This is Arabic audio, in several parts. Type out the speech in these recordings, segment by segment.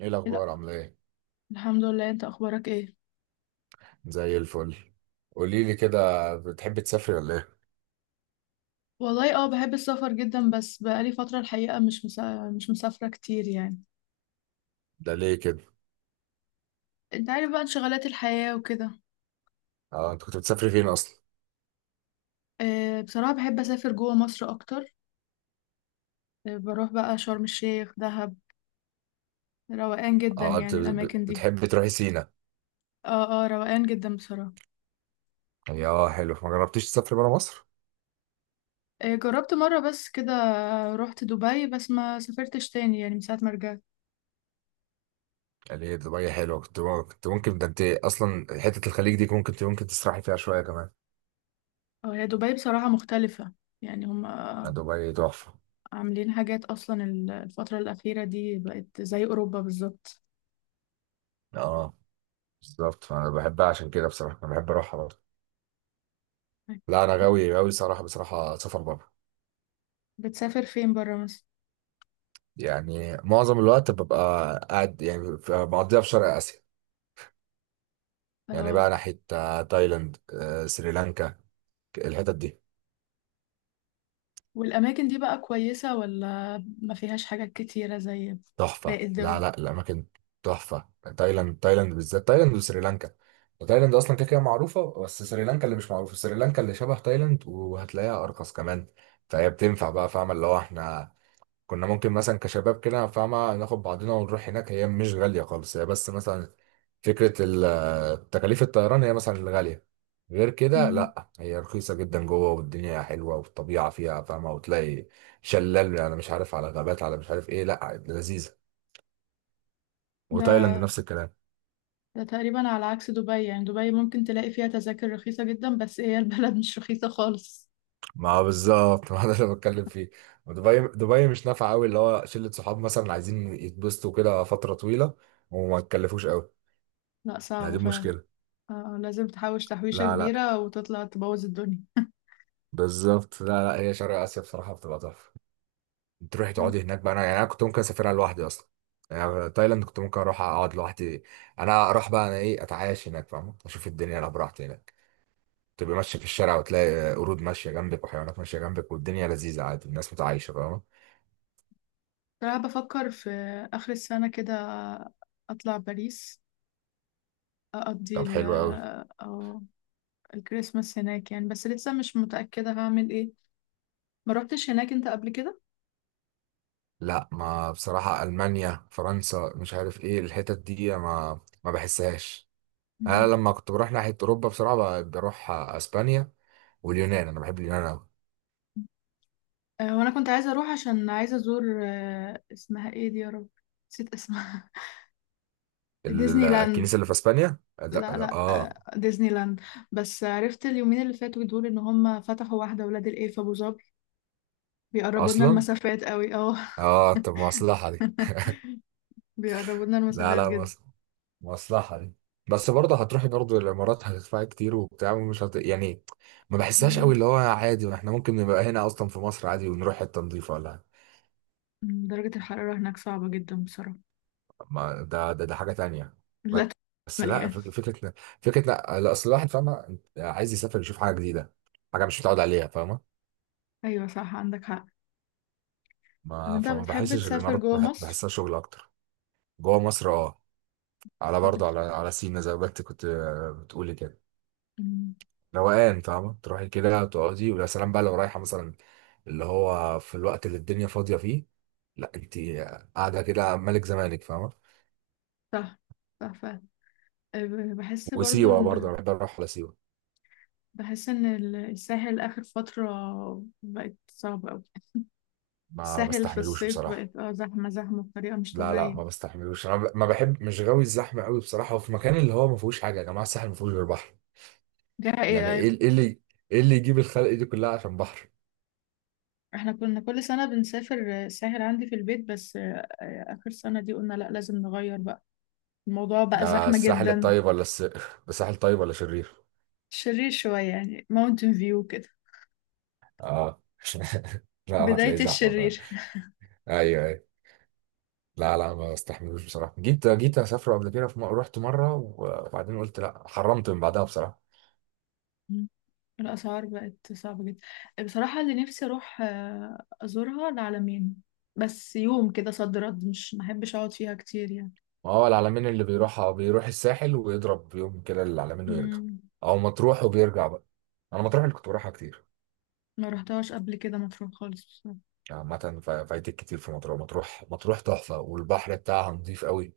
ايه لا. الاخبار؟ عامله ايه؟ الحمد لله، انت اخبارك ايه؟ زي الفل. قولي لي كده، بتحبي تسافري ولا ايه؟ والله اه، بحب السفر جدا بس بقالي فترة الحقيقة مش مسافرة كتير يعني. ده ليه كده؟ انت عارف بقى انشغالات الحياة وكده. اه، انت كنت بتسافري فين اصلا؟ آه بصراحة بحب اسافر جوه مصر اكتر. آه بروح بقى شرم الشيخ دهب. روقان جدا اه، انت يعني الاماكن دي. بتحبي تروحي سينا؟ اه روقان جدا بصراحة. يا حلو، ما جربتيش تسافري بره مصر؟ آه جربت مرة بس كده. رحت دبي بس ما سافرتش تاني يعني من ساعة ما رجعت. ليه؟ دبي حلوه، كنت ممكن، ده انت اصلا حته الخليج دي ممكن تسرحي فيها شويه كمان. اه هي دبي بصراحة مختلفة. يعني هم ما دبي تحفه. عاملين حاجات اصلا. الفترة الأخيرة دي بقت زي أوروبا بالظبط. اه بالظبط، فانا بحبها عشان كده، بصراحه انا بحب اروحها برضه. لا انا غاوي صراحه، بصراحه سفر بره. بتسافر فين بره مصر؟ يعني معظم الوقت ببقى قاعد، يعني بقضيها في شرق اسيا. يعني اه بقى ناحية تايلاند، سريلانكا. الحتت دي والأماكن دي بقى كويسة ولا ما فيهاش حاجات كتيرة زي تحفة. باقي لا الدول؟ لا الأماكن تحفة. تايلاند، بالذات تايلاند وسريلانكا. تايلاند أصلا كده كده معروفة، بس سريلانكا اللي مش معروفة. سريلانكا اللي شبه تايلاند وهتلاقيها أرخص كمان. فهي بتنفع بقى، فاهمة، اللي هو احنا كنا ممكن مثلا كشباب كده، فاهمة، ناخد بعضنا ونروح هناك. هي مش غالية خالص، هي بس مثلا فكرة تكاليف الطيران هي مثلا الغالية. غير كده مم. لا، هي رخيصة جدا جوه، والدنيا حلوة والطبيعة فيها، فاهمة، وتلاقي شلال، أنا مش عارف، على غابات، على مش عارف إيه، لا لذيذة. وتايلاند نفس ده الكلام. ده تقريبا على عكس دبي، يعني دبي ممكن تلاقي فيها تذاكر رخيصة جدا بس هي البلد مش رخيصة خالص. ما بالظبط، ما ده اللي بتكلم فيه. ودبي، دبي مش نافعة قوي اللي هو شلة صحاب مثلا عايزين يتبسطوا كده فترة طويلة وما تكلفوش قوي. لا لا صعبة دي فعلا. مشكلة. آه لازم تحوش تحويشة لا لا، كبيرة وتطلع تبوظ الدنيا. بالظبط. لا لا، هي شرق اسيا بصراحه بتبقى تحفه. تروحي تقعدي هناك بقى، انا يعني انا كنت ممكن اسافرها لوحدي اصلا. يعني تايلاند كنت ممكن اروح اقعد لوحدي. انا اروح بقى، انا ايه، اتعايش هناك، فاهم، اشوف الدنيا انا براحتي هناك. تبقى ماشيه في الشارع وتلاقي قرود ماشيه جنبك وحيوانات ماشيه جنبك، والدنيا لذيذه، عادي، الناس متعايشه، فاهم. بصراحة بفكر في آخر السنة كده أطلع باريس، أقضي طب ال- حلو قوي. أو الكريسماس هناك يعني، بس لسه مش متأكدة هعمل إيه. ما روحتش هناك انت قبل كده؟ لا، ما بصراحه المانيا فرنسا مش عارف ايه الحتت دي، ما بحسهاش. انا مم. لما كنت بروح ناحيه اوروبا بصراحه بروح اسبانيا واليونان. انا بحب اليونان قوي. آه، وانا كنت عايزه اروح عشان عايزه ازور آه، اسمها ايه دي يا رب، نسيت اسمها. ديزني لاند. الكنيسة اللي في اسبانيا، لا, لا لا لا اه. آه، ديزني لاند. بس عرفت اليومين اللي فاتوا دول ان هم فتحوا واحده ولاد الايه في ابو ظبي. بيقربوا لنا اصلا المسافات قوي اه. اه، طب مصلحة دي. بيقربوا لنا لا المسافات لا جدا. مصلحة دي. بس برضه هتروحي برضه الامارات، هتدفعي كتير وبتاع ومش هت... يعني ما بحسهاش قوي مم. اللي هو عادي، ما احنا ممكن نبقى هنا اصلا في مصر عادي ونروح حتة نضيفة ولا حاجة. مم، درجه الحراره هناك صعبه جدا بصراحه. ما ده حاجة تانية. لا بس لا مليان. فكرة، فكرة، لا لا، اصل الواحد، فاهمة، عايز يسافر يشوف حاجة جديدة، حاجة مش متعود عليها، فاهمة. ايوه صح، عندك حق. طب ما انت فما بتحب بحسش تسافر الامارات جوه مصر؟ بحسها شغل اكتر. جوه مصر اه، على بتحب ت- برضه على على سينا زي ما انت كنت بتقولي كده. مم، روقان، فاهمة، تروحي كده تقعدي، ويا سلام بقى لو رايحة مثلا اللي هو في الوقت اللي الدنيا فاضية فيه. لا انت قاعدة كده ملك زمانك، فاهمة. صح صح فعلا. آه، بحس برضو وسيوة برضه ان انا بحب اروح على سيوة. بحس إن الساحل آخر فترة بقت صعبة أوي. ما الساحل في بستحملوش الصيف بصراحة. بقت اه زحمة زحمة بطريقة مش لا لا طبيعية. ما بستحملوش، انا ب-، ما بحب، مش غاوي الزحمة قوي بصراحة، وفي مكان اللي هو ما فيهوش حاجة، يا جماعة الساحل ما فيهوش غير بحر، ده ايه؟ يعني أيوة ايه، ايه اللي يجيب الخلق دي كلها عشان بحر؟ احنا كنا كل سنة بنسافر الساحل عندي في البيت، بس آه، آخر سنة دي قلنا لأ لازم نغير بقى، الموضوع بقى ده زحمة الساحل جدا. الطيب ولا الس...؟ الساحل طيب ولا شرير؟ شرير شوية يعني ماونتن فيو كده. اه. لا بداية هتلاقيه زحمه فعلا. الشرير. ايوه، لا لا ما بستحملوش بصراحه، جيت اسافر قبل كده في م...، رحت مره وبعدين قلت لا، حرمت من بعدها بصراحه. الأسعار بقت صعبة جدا. بصراحة اللي نفسي أروح آه، أزورها العلمين. بس يوم كده صد رد مش محبش أقعد فيها كتير يعني. ما هو العلمين اللي بيروح الساحل ويضرب يوم كده العلمين ويرجع، مم. او مطروح وبيرجع بقى. انا مطروح اللي كنت بروحها كتير. ما رحتهاش قبل كده مطروح خالص بصراحة. عامه فايتك كتير في مطروح، مطروح تحفه والبحر بتاعها نظيف قوي،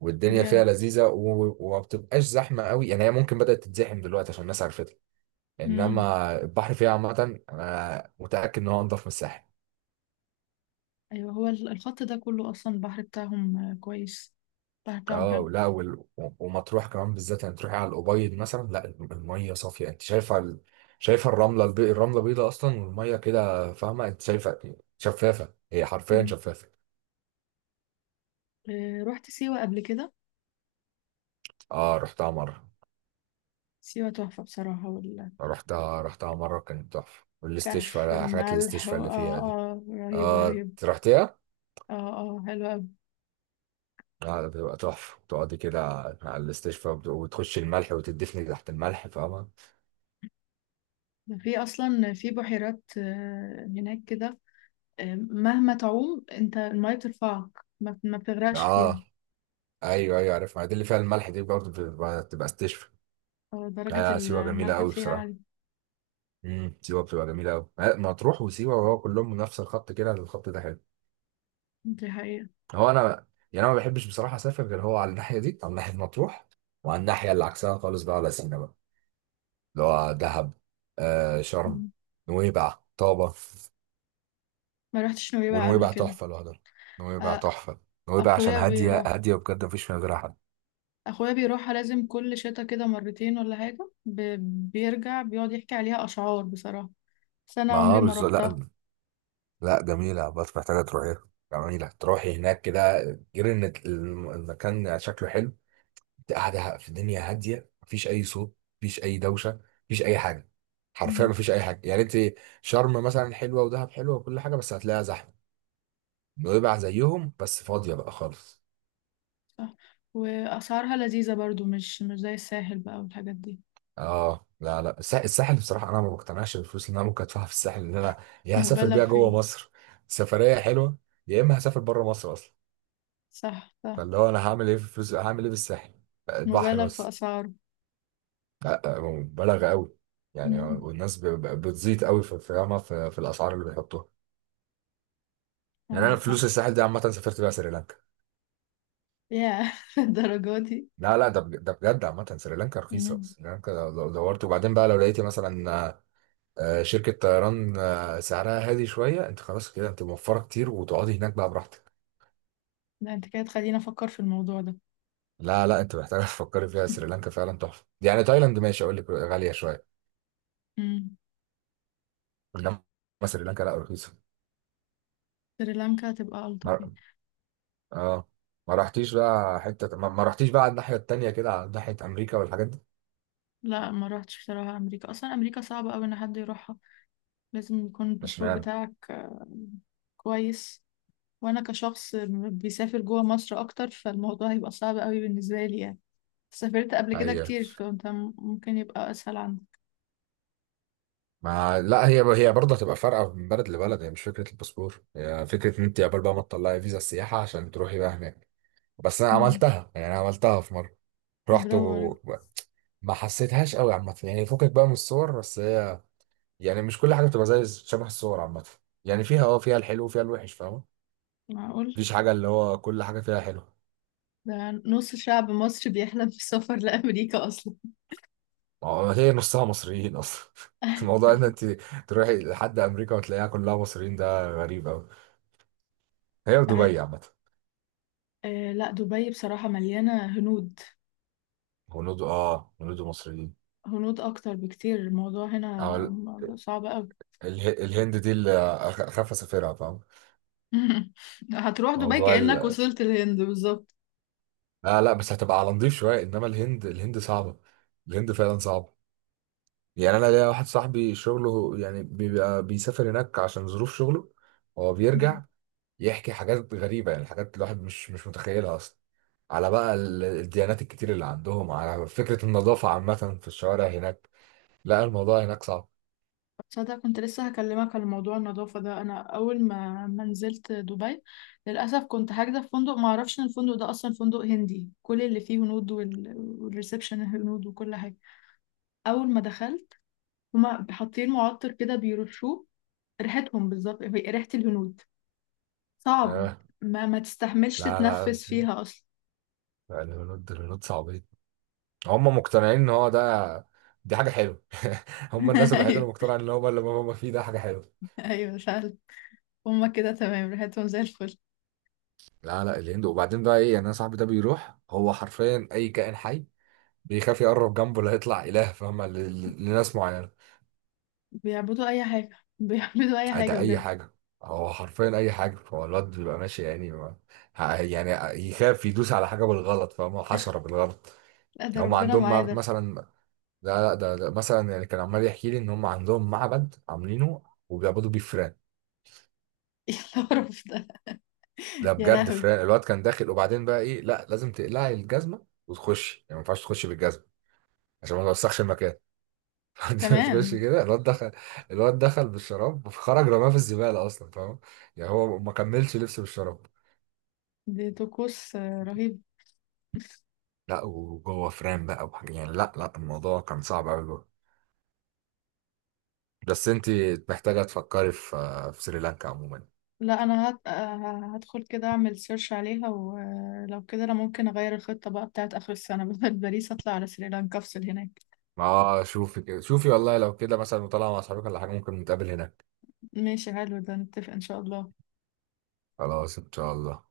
والدنيا بجد. فيها لذيذه و... وما بتبقاش زحمه قوي، يعني هي ممكن بدات تتزحم دلوقتي عشان الناس عرفتها، مم. انما البحر فيها عامه انا متاكد ان هو انضف من الساحل. ايوه هو الخط ده كله اصلا البحر بتاعهم آه، كويس. البحر بتاعهم حلو. اه لا وال...، ومطروح كمان بالذات، يعني تروحي على الأبيض مثلا، لا المية صافية، انت شايفة ال...، شايفة الرملة الب...، الرملة بيضة اصلا، والمية كده، فاهمة، انت شايفة شفافة، هي حرفيا مم. شفافة. آه، رحت سيوة قبل كده. اه رحتها مرة. سيوة تحفة بصراحة. رحتها مرة، كانت تحفة، والاستشفاء، حاجات الاستشفاء اللي اه فيها دي. اه رهيبة اه، رهيبة. أنت رحتيها؟ اه اه حلوة أوي. اه ده بتبقى تحفة، تقعدي كده على الاستشفاء، وتخشي الملح وتدفني تحت الملح، فاهمة. في أصلا في بحيرات آه، هناك كده. آه، مهما تعوم انت المية بترفعك، ما بتغرقش فيها. اه ايوه ايوه عارف، ما دي اللي فيها الملح دي برضه بتبقى استشفى. آه، درجة لا سيوه جميله الملح قوي فيها بصراحه. عالية. سيوه بتبقى جميله قوي، مطروح وسيوه، وهو كلهم من نفس الخط كده، الخط ده حلو. دي حقيقة. هو انا، يعني انا ما بحبش بصراحه اسافر غير هو على الناحيه دي، على ناحيه مطروح، وعلى الناحيه اللي عكسها خالص بقى، على سينا بقى، اللي هو دهب، آه شرم، مم. نويبع، طابه. ما رحتش نويبع قبل ونويبع كده. تحفه لوحدها، نويبع آه، تحفه، نويبع عشان اخويا هاديه، بيروح. هاديه بجد، ما فيش فيها غيرها حد. اخويا بيروحها لازم كل شتا كده مرتين ولا حاجة بيرجع بيقعد يحكي عليها اشعار بصراحة. بس انا ما عمري ما بالظبط. روحتها. لا لا جميلة، بس محتاجة تروحيها. جميلة، تروحي هناك كده، غير ان المكان شكله حلو، انت قاعدة في الدنيا هادية، مفيش أي صوت، مفيش أي دوشة، مفيش أي حاجة، حرفيا مم. مفيش أي حاجة، يعني انت. شرم مثلا حلوة ودهب حلوة وكل حاجة، بس هتلاقيها زحمة. نويبع زيهم بس فاضية بقى خالص. صح. واسعارها لذيذة برضو، مش زي الساحل بقى والحاجات دي. اه لا لا الساحل بصراحة، أنا ما بقتنعش بالفلوس اللي أنا ممكن أدفعها في الساحل، إن أنا يا هسافر مبالغ بيها جوه فيه. مصر سفرية حلوة، يا إما هسافر بره مصر أصلا. صح صح. فاللي هو انا هعمل ايه في فلوس، هعمل ايه بالساحل؟ البحر مبالغ في بس. اسعاره. لا هو مبالغه قوي، يعني مم. والناس بتزيد قوي في في، فاهمة، في الاسعار اللي بيحطوها. يعني انا عندك حق. فلوس الساحل دي عامه سافرت بيها سريلانكا. يا الدرجة دي. لا لا ده ده بجد، عامه سريلانكا رخيصه، مم. سريلانكا لو دورت، وبعدين بقى لو لقيتي مثلا شركه طيران سعرها هادي شويه، انت خلاص كده، انت موفره كتير وتقعدي هناك بقى براحتك. لا انت كده تخليني افكر في الموضوع ده. لا لا انت محتاجه، تفكري فيها، سريلانكا فعلا تحفه، يعني تايلاند ماشي اقول لك غاليه شويه، مم. انما سريلانكا لا رخيصه. سريلانكا هتبقى الطف يعني. اه، ما رحتيش بقى حتة ما رحتيش بقى على الناحية التانية كده، على ناحية أمريكا والحاجات دي؟ لا ما روحتش بصراحة، امريكا اصلا امريكا صعبة قوي ان حد يروحها. لازم يكون مش الباسبور معنى، بتاعك آه، كويس. وانا كشخص بيسافر جوه مصر اكتر، فالموضوع هيبقى صعب قوي بالنسبه لي يعني. سافرت قبل كده هي كتير، فانت ممكن يبقى اسهل عندك. ما لا هي هي برضه هتبقى فارقة من بلد لبلد، هي مش فكرة الباسبور، هي فكرة إن أنت قبل بقى ما تطلعي فيزا السياحة عشان تروحي بقى هناك. بس أنا امم. عملتها، يعني أنا عملتها في مرة، رحت برافو عليك. وما حسيتهاش قوي عامة، يعني فكك بقى من الصور، بس هي يعني مش كل حاجة بتبقى زي شبه الصور عامة، يعني فيها اه، فيها الحلو وفيها الوحش، فاهمة. معقول. مفيش حاجة اللي هو كل حاجة فيها حلو. ده نص شعب مصر بيحلم بالسفر لامريكا اصلا. ما هو هي نصها مصريين اصلا. الموضوع ان انت تروحي لحد امريكا وتلاقيها كلها مصريين، ده غريب قوي. هي آه، ودبي عامه، آه، لا دبي بصراحه مليانه هنود. هنود، اه هنود مصريين. هنود اكتر بكتير، الموضوع هنا او صعب قوي. الهند دي اللي اخاف اسافرها، فاهم؟ هتروح دبي موضوع كانك ال...، وصلت الهند بالظبط. لا لا بس هتبقى على نضيف شويه، انما الهند، صعبه، الهند فعلا صعبه. يعني انا ليا واحد صاحبي شغله، يعني بيبقى بيسافر هناك عشان ظروف شغله، هو بيرجع يحكي حاجات غريبة، يعني حاجات الواحد مش متخيلها أصلا، على بقى الديانات الكتير اللي عندهم، على فكرة النظافة عامة في الشوارع هناك. لا الموضوع هناك صعب. تصدق كنت لسه هكلمك على موضوع النظافة ده. أنا أول ما نزلت دبي، للأسف كنت حاجزة في فندق، ما أعرفش إن الفندق ده أصلا فندق هندي، كل اللي فيه هنود، وال... والريسبشن هنود وكل حاجة. أول ما دخلت هما حاطين معطر كده بيرشوه، ريحتهم بالظبط هي ريحة الهنود. صعب. آه، ما تستحملش لا لا، تتنفس فيها أصلا. الهنود الهنود صعبين، هم مقتنعين إن هو ده دي حاجة حلوة. هم الناس الوحيدة اللي أيوه مقتنعة إن هو اللي هم فيه ده حاجة حلوة. أيوه فعلا. هما كده تمام، ريحتهم زي الفل. لا لا الهند، وبعدين بقى إيه يعني، أنا صاحبي ده بيروح، هو حرفيا أي كائن حي بيخاف يقرب جنبه، لا يطلع إله، فاهمة، لناس معينة. بيعبدوا أي حاجة، بيعبدوا أي حاجة ده اي بجد. حاجه، هو حرفيا اي حاجه، هو الواد بيبقى ماشي يعني ما...، يعني يخاف يدوس على حاجه بالغلط، فاهم، حشره بالغلط. لا ده هم ربنا عندهم معايا ده. مثلا، لا لا ده مثلا يعني، كان عمال يحكي لي ان هم عندهم معبد عاملينه وبيعبدوا بيه فئران، إيه القرف ده؟ ده يا بجد، لهوي! فئران. الواد كان داخل، وبعدين بقى ايه، لا لازم تقلعي الجزمه وتخش، يعني ما ينفعش تخش بالجزمه عشان ما توسخش المكان. تخش كمان. كده، الواد دخل، الواد دخل بالشراب وخرج رماه في الزباله اصلا، فاهم، يعني هو ما كملش لبسه بالشراب. دي طقوس آه، رهيب. لا وجوه فريم بقى وحاجة، يعني لا لا الموضوع كان صعب قوي. بس انت محتاجة تفكري في في سريلانكا عموما. لا انا آه، هدخل كده اعمل سيرش عليها، ولو كده انا ممكن اغير الخطة بقى بتاعت اخر السنة، بدل باريس اطلع على سريلانكا افصل هناك. ما شوفي كده، شوفي والله، لو كده مثلا وطالعة مع اصحابك ولا حاجة ممكن نتقابل هناك. ماشي حلو، ده نتفق ان شاء الله. خلاص، ان شاء الله.